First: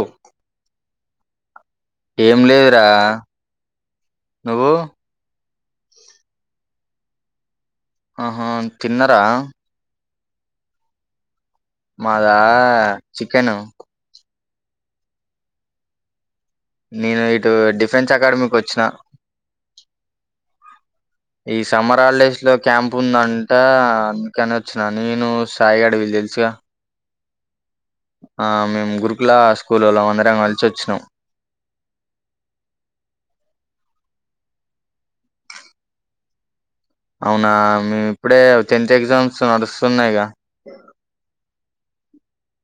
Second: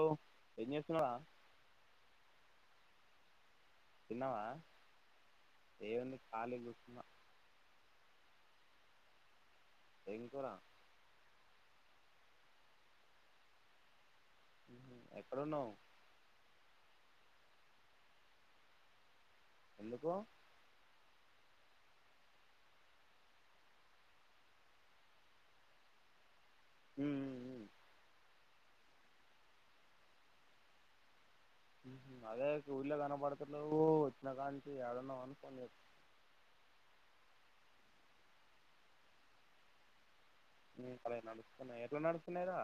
ఓ ఏం జెస్తున్నావా ఏం లేదరా తిన్నావా ఏం ఉంది ఖాళీ గా కుర్చున్న ఆహా తిన్నరా ఏం కూర మాదా చికెన్ ఎక్కడున్నవ్.. నేను ఇటు డిఫెన్స్ అకాడమీకి వచ్చిన ఎందుకు ఈ సమ్మర్ హాలిడేస్ లో క్యాంప్ ఉందంట అ అందుకని వచ్చిన నేను సాయి గాడ్ వీళ్ళు తెలుసుగా. ఉ ఉమ్ ఉమ్ ఆ మేము గురుకులా స్కూలోళ్లం అందరం కలిసివ చ్చినం ఉహూ అదే ఊళ్ళ గనబడుతలేవు వచ్చిన కాంనుచ్చి యాడున్నావని ఫోన్ చేత [inaudible] అవునా మేం ఇప్పుడే ఆ టెన్త్ ఎగ్జామ్స్ నడుస్తున్నాయిగా ఉమ్ అరె నడుస్తున్నాయ్ ఎట్లా నడుస్తున్నాయిరా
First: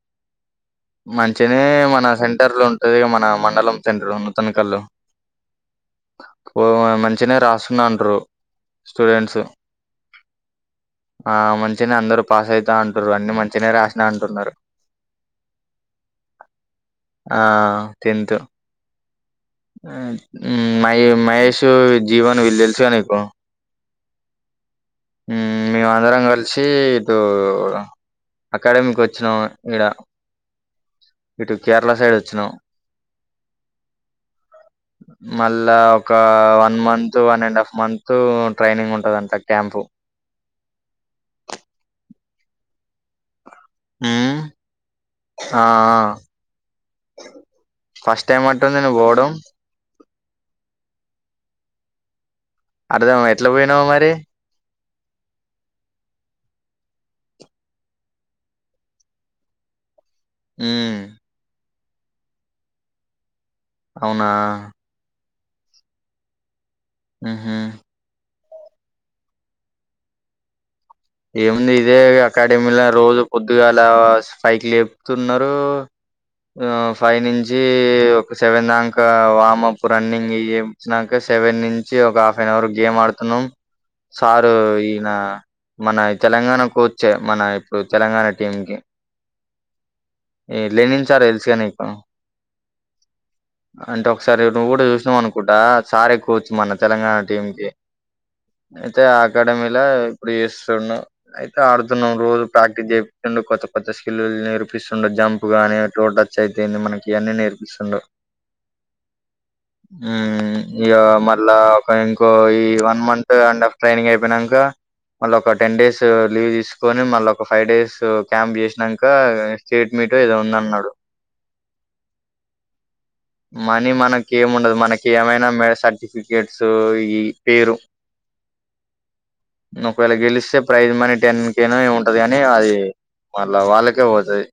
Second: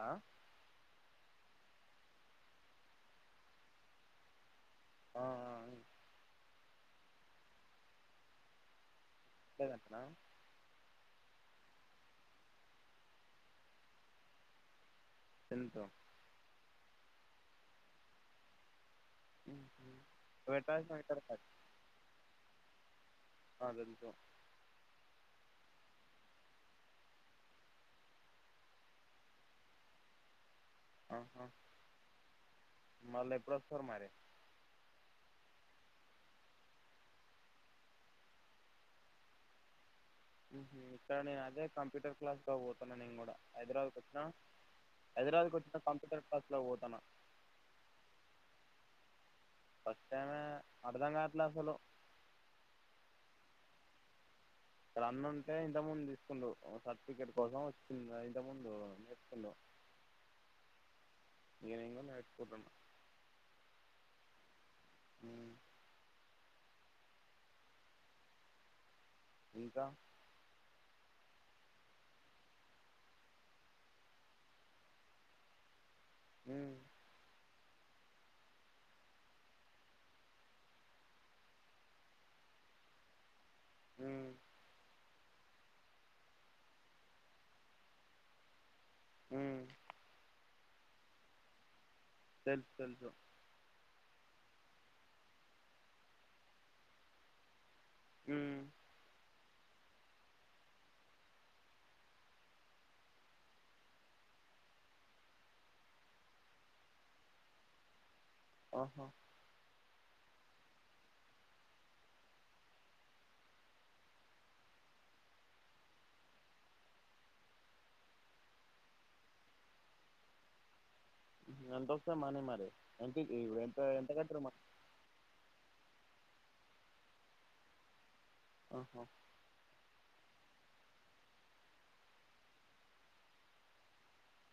మంచిగనే మన సెంటర్ లో ఉంటది మన మండలం సెంటర్ ఉన్న తను హలో ఆ, ఓ మంచిగనె రాస్తున్నాను బ్రో లేదంటన ఆ మంచిగనే అందరు పాస్ అయితా అంటుర్రు అన్ని మంచిగనే రాసినా అంటున్నారు ఎంత ఆ టెన్త్ ఊ ఉమ్ పెట్టాల్సిన మ ఇక్కడ కాదు. మహేషు జీవను వీళ్లు తెలుసుగద నీకు తే ఉమ్ మేము అందరం కలిసి ఇటు అకాడమికొచ్చినం ఈడ ఆహా ఇటు కేరళ సైడ్ వచ్చినం మళ్ళీ ఎప్పుడు వస్తారు మరి మల్ ల్ల ఒక ఆ one month one and half month ఉ ట్రైనింగ్ ఉంటదంట క్యాంపు ఉహూ ఇక్కడ నే అదే కంప్యూటర్ క్లాస్లకు పోతున్నా నేను గూడా హైదరాబాద్కు వచ్చిన ఉమ్ హైదరాబాద్కు ఆ వచ్చిన కంప్యూటర్ క్లాస్లకు పోతాన ఫస్ట్ టైమ్ అంటుంది నువ్వు పోవడం ఫస్ట్ టైమే అర్ధం కావట్లే అసలు అర్థం ఎట్ల పోయినవు మరి ఇక్కడ అన్న ఉంటే ఇంత ముందు తీసుకుండు ఉ సర్టిఫికెట్ కోసం వచ్చిండు ఇంత ముందు నేర్చుకుండు [inaudible] ఉమ్ ఏదయినా నేర్చుకుంటుండు అవునా ఉహూ ఇంకా ఏముంది ఇదే ఇగ అకాడమీల రోజు పొద్దుగలా ఆ స్ ఫైకి లేపుతున్నారు ఆ మ్మ్ ఫై నుంచి ఈ ఒక సెవెన్ దాంక వామప్ రన్నింగ్ ఇ ఎమ్ స్నంక సెవెన్ నుంచి ఒక హాఫ్ అన్ అవర్ గేమ్ ఆడ్ అతను మ్మ్ సారు ఈయనా మన తెలంగాణ కోచ్ ఏ మన ఇప్పుడు తెలంగాణ టీం కీ ఉమ్ ఏ లేనిన్ సార్ తెలుసుగా నీకు తెలుసు తెలుసు నువ్ గుడా చూసినావ్ అనుకుంటా సారే కోచ్ మన తెలంగాణ టీం కీ మ్మ్ అయితే ఆగ్ అకాడమిలా ఇప్పుడు ఏస్ తున్న అయితే ఆడుతున్నం రోజు ప్రాక్టీస్ చేపిస్తుండు కొత్త కొత్త స్కిల్ నేర్పిస్తుండు జంప్ గాన్ అనే టోన్ టచ్ అయితెంది మనకి అన్నీ నేర్పిస్తుండు ఆహా ఉమ్ ఇగ మళ్ళా ఒక ఇంకో ఈ one month and half training అయిపోయినంక మళ్ళీ ఒక టెన్ డేస్ లీవ్ తీసుకొని మళ్ళ ఒక ఫైవ్ డేస్ ఉ క్యాంప్ చేసినంక ఆ స్టేట్ మీట్ ఏదో ఉందన్ అన్నాడు ఎంత వస్తాయి మనీ మరి ఎంత ఇప్పుడు ఎంత మనీ ఎంత మనకి కట్టారు మా ఏముండదు మనకి ఏమైనా మె సర్టిఫికేట్స్ పేరు ఆహా ఒకవేళ గెలి స్తే ప్రైజ్ మనీ టెన్ కే ఏమో ఉంటది కాని అది మళ్ళ వాళ్ళకే పోతుది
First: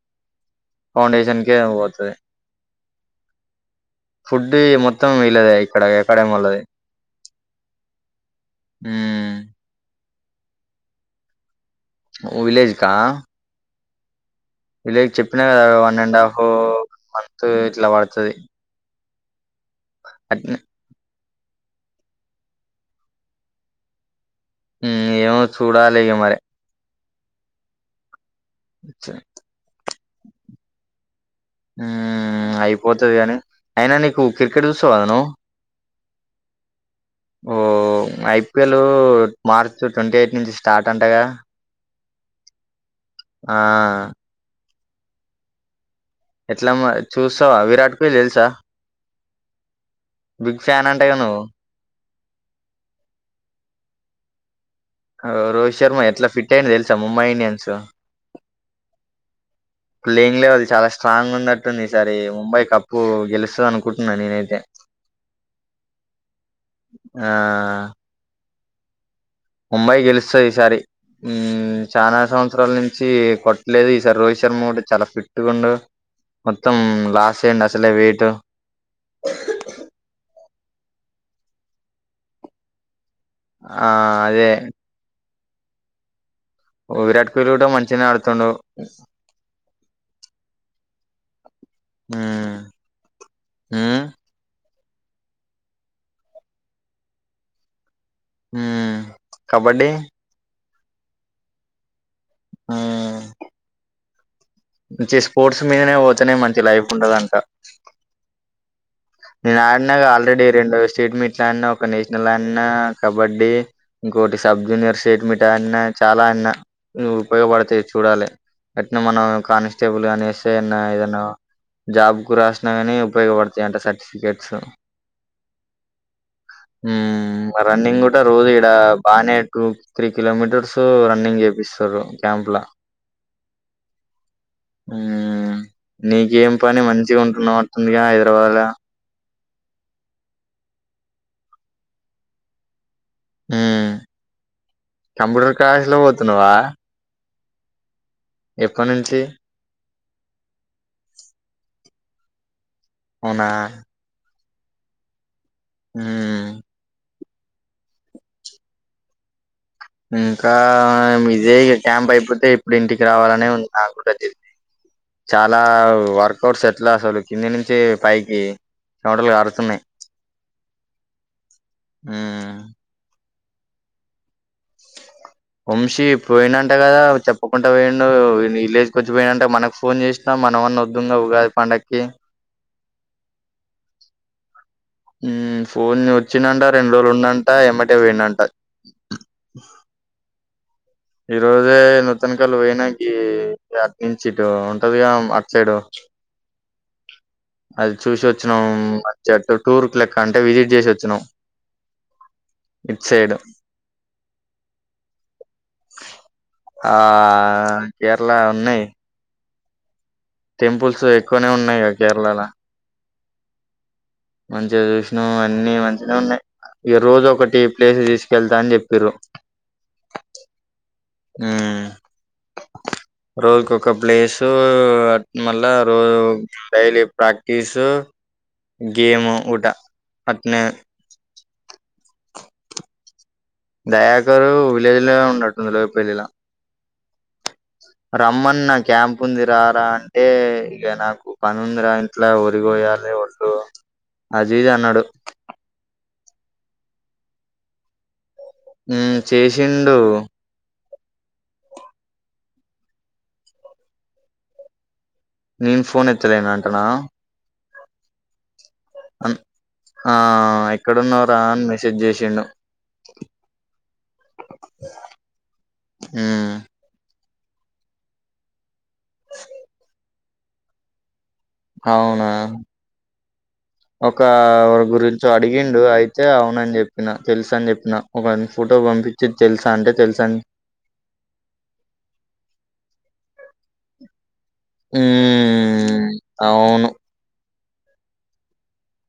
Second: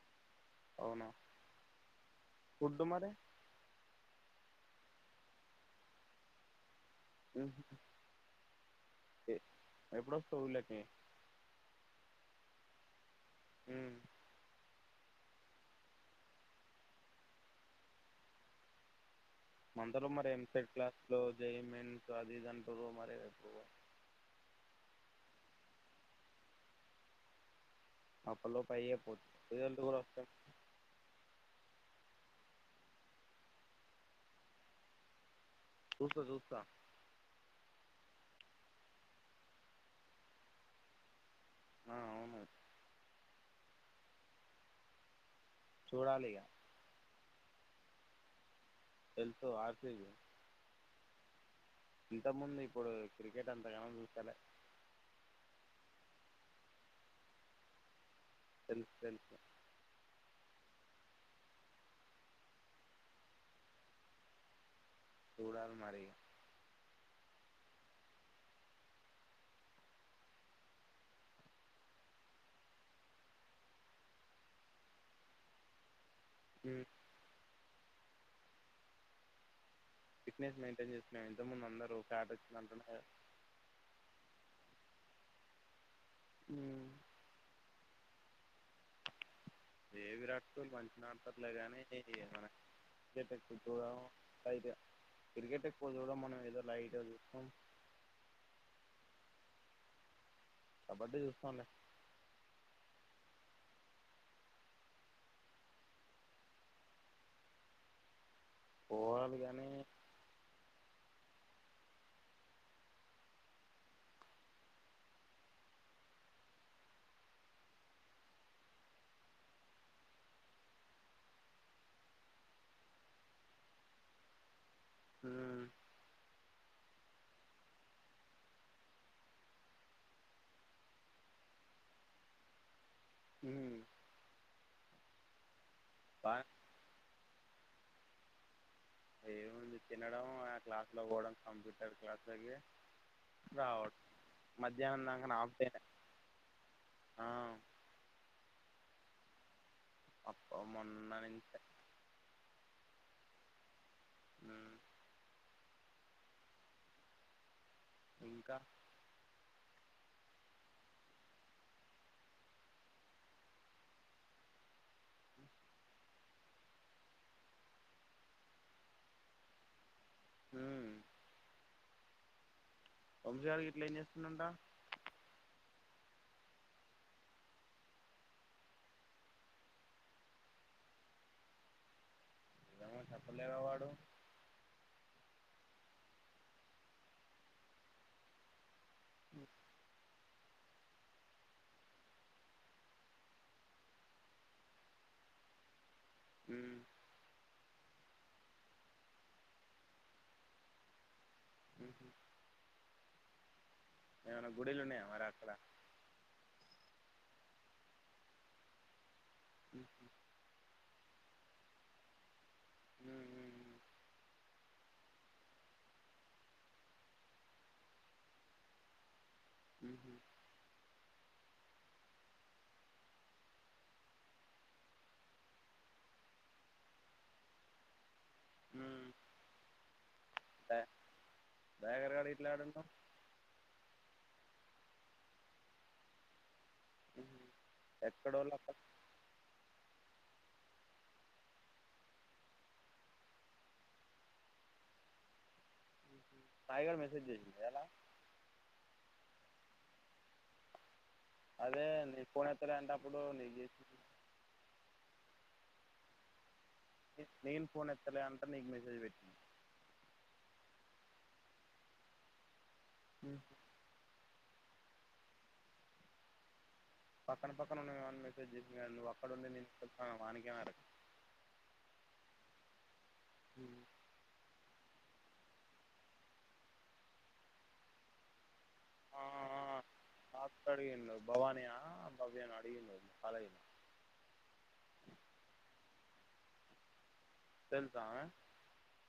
అవునా ఫౌండేషన్ కే ఆమెకొడ్తాది ఫుడ్ మరి ఫుడ్డు మొత్తం వీళ్లదే ఇక్కడ అకాడమీ వాళ్ళది ఉమ్ ఎప్పుడొస్తావు ఊళ్ళకి విలేజ్ కా హ్మ లే చెప్పినా కదా one and half one month ఇట్లా పడతది అంతలో మరి ఎంసెట్ క్లాసులో జాయిన్ మెంట్ సో అది ఇది అంటూరు ఎప్పుడు పో మ్మ్ ఏమో చూడాలి ఇగా మరే అప్పళ్లో పైయే పొంది రిజల్ట్స్ కూడా వస్తాయి. ఉ అయిపోతాది కాని అయినా నీకు క్రికెట్ చూస్తావా నువ్వు చూస్తా చూస్తా ఓ ఐపిఎల్ మార్చ ట్వంటీ ఎయిట్ నుంచి స్టార్ట్ అంటాగా ఆ అవును ఆ చూడాలిగా ఎట్లా మరి చూస్తావా విరాట్ కోహ్లీ తెలుసా తెలుసు ఆర్సిబి బిగ్ ఫ్యాన్ అంట గా నువ్వు ఇంతకుముందు ఇప్పుడు క్రికెట్ ఎంతకణం చేస్తాలే రోహిత్ శర్మ ఎట్లా ఫిట్ ఆయిండు తెలుసా ముంబై ఇండియన్స్ తెలుసు తెలుసు ప్లేయింగ్ లెవెల్ చాలా స్ట్రాంగ్ ఉన్నట్టుంది ఈ సారి ముంబై కప్పు గెలుస్తుంది అనుకుంటున్నాను నేనైతే చూడాలి మరి ఆ ముంబై గెలుస్తది ఈసారి చాలా సంవత్సరాల నుంచి కొట్టలేదు ఈసారి రోహిత్ శర్మ కూడా చాలా ఫిట్గా ఉండు మొత్తం ఉమ్. లాస్ అయిండు అసలే వేటు ఫిట్నెస్ మెయింటైన్ చేస్తునాడు ఇంతకముందు అందరు ఫ్యాట్ వచ్చింది అంటున్నారు ఆ అదే విరాట్ కోహ్లీ కూడా మంచిగానే ఆడుతుడు ఏ విరాట్ కోహ్లీ మంచిగానే ఆడతాడు సర్లే కానీ మన మ్మ్ రేపు ఎప్పుడు పోదాం మ్మ్ [unintelligible] క్రికెట్ ఎక్కువ చూడడం మనం ఏదో లైట్ గా చూస్తాం హ కబడ్డీ కబడ్డీ చూస్తాం లె మ్మ్ మంచి స్పోర్ట్స్ మీదనే పోతానే మంచి లైఫ్ ఉండదంట పోవాలి నేను గానీ ఆడిన ఆల్రెడీ రెండో స్టేట్ మీట్ ఆడిన ఒక నేషనల్ ఆడిన కబడ్డీ ఇంకోొటి సబ్ జూనియర్ స్టేట్ మీట్ ఆడిన చాలా ఆడిన ఉపయోగపడతాయి చూడాలి అట్నే మనం కానిస్టేబుల్ కానీ ఎస్ఐ అయినా ఏదేనా జాబ్ కు రాసిన కాని ఉపయోగపడతాయంట సర్టిఫికెట్స్ హ రన్నింగ్ కూడా రోజు ఇక్కడ బాగానే టూ త్రీ కిలోమీటర్స్ రన్నింగ్ చేపిస్తార్ రు క్యాంపుల హ మ్మ్ నీకేం పని మంచిగా ఉంటున్నావ్ అంటుంది గా హైదరాబాద్ లా ఏముంది తినడం ఆ క్లాస్లో పోవడం కంప్యూటర్ క్లాస్లోకి మ్మ్ దాంకనే హాఫ్ కంప్యూటర్ డేనే క్లాస్ లకి పోతున్నావా ఆ ఎప్పటి నుంచి అప్ప మొన్నటి నుంచే అవునా ఉమ్ ఇంకా ఇంకా ఇదే ఇగ క్యాంప్ అయిపోతే ఇప్పుడు ఇంటికి రావాలనే ఉంది నా కూడా జల్ది చాలా వర్కౌట్స్ ఎట్లా అసలు కింది నుంచి పైకి చెమటలు కారుతున్నాయి ఉమ్ ఉమ్ వంశీ గాడు గిట్ల ఏం చేస్తుండంటా వంశీ పోయిండంట కదా చెప్పకుండా పోయిండు విలేజ్ వచ్చి పోయిండంట మనకు ఫోన్ చేసినా మనం ఎవన్నా వద్దన్న ఉగాది పండగకి ఏం చెప్పలేడా వాడు ఉమ్ ఫోన్ వచ్చిందంట రెండు రోజులు ఉన్నాంట ఏమ్మటే పోయిన్నాట [inaudible] ఈ రోజే నూతన కలు పోయినాక అటు నుంచి ఇటు ఉంటదిగా అట్ సైడు ఉమ్ అది చూసి వచ్చినం ఆ మంచిగ టూర్ కి లెక్క అంటే విజిట్ చేసి వచ్చినం [inaudible] ఇట్సైడ్ ఏమైనా గుడిలు ఉన్నాయా మరి అక్కడ ఆ కేరళ ఉన్నాయి ఉహూ టెంపుల్స్ ఎక్కువనే ఉన్నాయి గా కేరళలో మంచిగా చూసినామ్ అన్ని మంచిగనే ఉన్నాయి ఇగ ఈ రోజు ఒకటి ప్లేస్ తీసుకెళ్తా అని చెప్పిర్రు ఉహూ ఉమ్ [inaudible] రోజుకోక ప్లేసు అట్ మళ్ళా రోజు డైలీ ప్రాక్టీసు గేమ్ ఊట అట్నే బేగరగాడ ఇట్ల ఏడుంటాం ఆడు విలేజ్ లోనే [unintelligible] పెళ్ళిలా ఉమ్ రమ్మన్న క్యాంప్ ఉంది రారా అంటే ఇక నాకు పనుందర ఇంట్లో వరిగోయాలి ఓడ్లు అది ఇది అన్నాడు సాయి గాడు మెసేజ్ చేసిండా ఇయ్యాల ఉమ్ చేసిండు అదే నీ ఫోన్ ఎత్త లే అంట అప్పుడు నీకు చేసి నేను ఫోన్ ఎత్తలేనా నేను ఫోన్ ఎత్తలే అంట నీకు మెస్ అ ఆ ఎక్కడున్నావు రా అని మెసేజ్ చేసిండు ఉమ్ ఉమ్ పక్కన పక్కన ఉండేవాడికి [unintelligible] నువ్వు అక్కడ ఉండి నేను ఇక్కడ అవునా ఒక గురిం చి అడిగిండు అయితే అవును అని చెప్పిన తెలుస అని చెప్పిన ఒక ఫోటో ఆ పంపించి తెలుసా ఆ అంటే తెలుసా అని నాకు అడిగిండు భవానీ ఆ భవ్య నా అడిగింది కాలేజీ ఉమ్ అవును తెలుసా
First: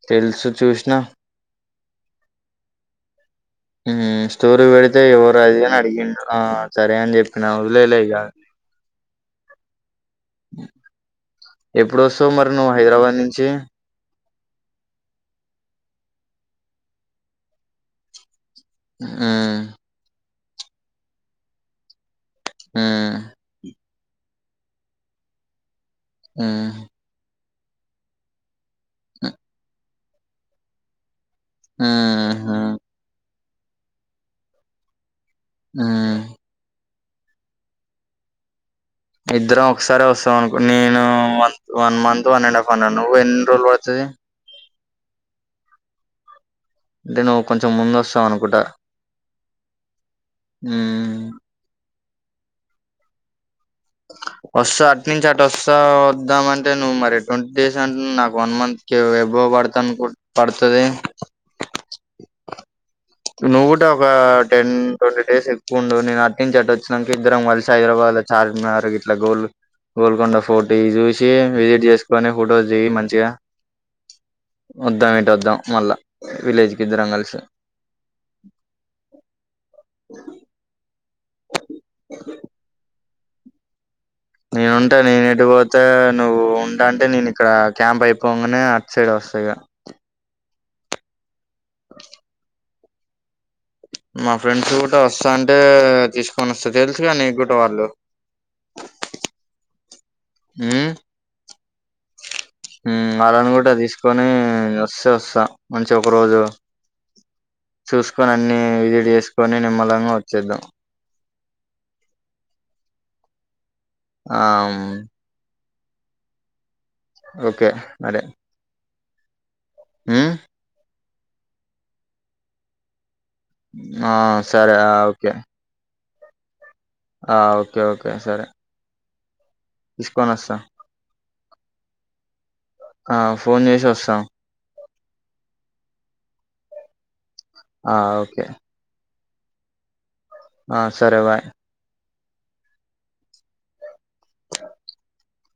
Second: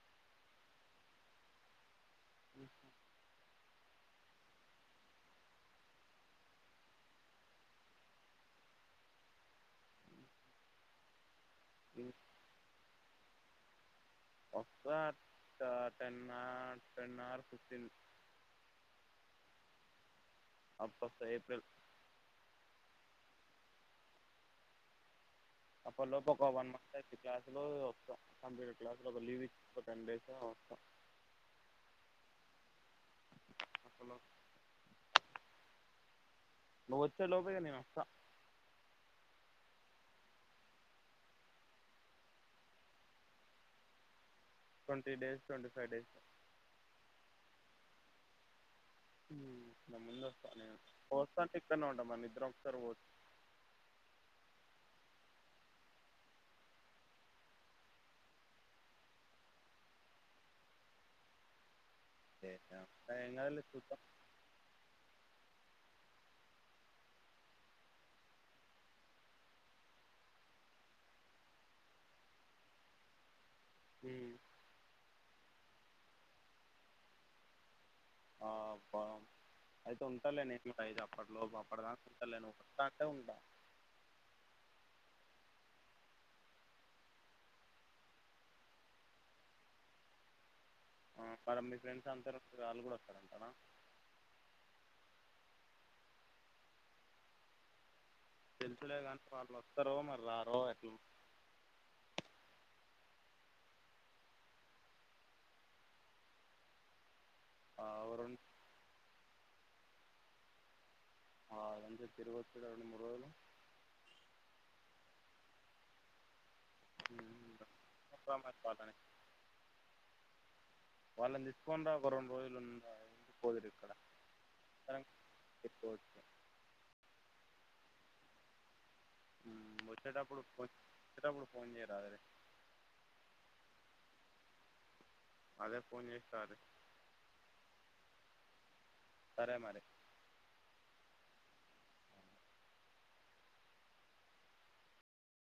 తెలుసు చూసిన. [unintelligible] హ్మ్ స్టోరీ పెడితే ఎవరు అది అని అడిగిండు. ఆ సరే అని చెప్పిన వదిలేలే ఇగ. [unintelligible] ఇం- ఎప్పుడుస్తవు మరి నువ్వు హైదరాబాద్ నుంచి. వస్తా అట్ల ten or ten or fifty న్. హ్మ్ అప్పుడు వత ఏప్రిల్. ఉమ్ అప్ప లోపు ఒక వన్ ఉమ్ మంత్ అయి. క్లాసు లో కంప్యూటర్ క్లాస్ లో ఒక లీవ్ ఇచ్చ. [unintelligible] హ్మ్ హూ [unintelligible] హ్మ్ నువ్వు వచ్చే లోపగా నేను వస్తా. ఇద్దరం ఒకసారి వస్తాం. అను నేను one month one and half అ నువ్వు ఎన్ని రోజులు పడుతుంది. [unintelligible] Twenty days twenty five days. అంటే నువ్వు కొంచెం ముందు వస్తావు అనుకుంటా. హ్మ్ నేను ముందు వస్తా. నేను మ్మ్ నువ్వొస్తా అంటే ఇక్కడనే ఉంటా. మనం ఇద్దరం ఒకసారి పోచ్చ. [unintelligible] వస్తా అటు నుంచి అటు వస్తా. వద్దామ అంటే నువ్వు మరి ట్వంటీ డేస్ అంటే నాకు వన్ మంత్ కే ఎబో. ఎక్కువ పడుతది అనుకుంటే పడతదేమో. [unintelligible] కాదులే నువ్వు కూడా చూద్దాం ఒక టెన్ ట్వంటీ డేస్ ఎక్క. ప్పుండు నేను అట్నుంచి అటు వచ్చినాక. ఇద్దరం కలిసి హైదరాబాద్ లో చార్మినార్ ఇట్లా గోల్. గోల్కొండ ఫోర్ట్ ఇ చూసి విజిట్ చేసుకొని ఫొటోస్ తీ మంచిగా. ఉమ్. వద్దాం ఇంటు వద్దాం మళ్ళా విలేజ్ కి ఇద్దరం కలిసి ఆ బా, అయితే ఉంటాలే నేను కూడా హైజాబ్. అప్పటి లోపు అప్పటిదాకా ఉంటాలే. నువ్వు వస్తా అంటే ఉంటా. [unintelligible] ఉంటా నేను ఎడి పోతే నువ్వు ఉంటా. అంటే నేను ఇక్కడ క్యాంప్ అయిపోగానే అట్ సైడ్ వస్తాఇగ. [unintelligible] ఆ, మరి మీ ఫ్రెండ్స్ అంతరు వాళ్ళు కూడా వస్తారంట నా. మా ఫ్రెండ్స్ కూడా వస్తా. అంటే తీసుకొని వస్తా తెలుసుగా నీకు కూడా వాళ్ళు. వో త్తరో మరి రా. హ్మ్ [unintelligible] హ్మ్ వాళ్లని కూడా తీసుకొని వస్తే వస్తాం మంచి ఒక రోజు. చూసుకొని అన్ని విజిట్ చేసుకొని నిమ్మలంగా వచ్చేద్దాం. ఆ ఎంజాయ్ గా తిరిగి వచ్చు కదా రెండు మూడు రోజులు. ఆ అవును. ఓకే మరే. రా మరి వాళ్ళని హ్మ్ వాళ్ళని తీసుకుని ఒక రెండు రోజులు వుందా. ఆ సరే ఓకే. ఆ ఓకే ఓకే సరే. హ్మ్ తీసుకొని వచ్చేటప్పుడు వస్తా వచ్చేటప్పుడు ఫోన్ చేయరాదురి. ఆ ఫోన్ చేసి వస్తాం. అదే ఫోన్ చేసి రారి. ఆ ఓకే సరే మరీ ఆ సరే బాయ్ ఆ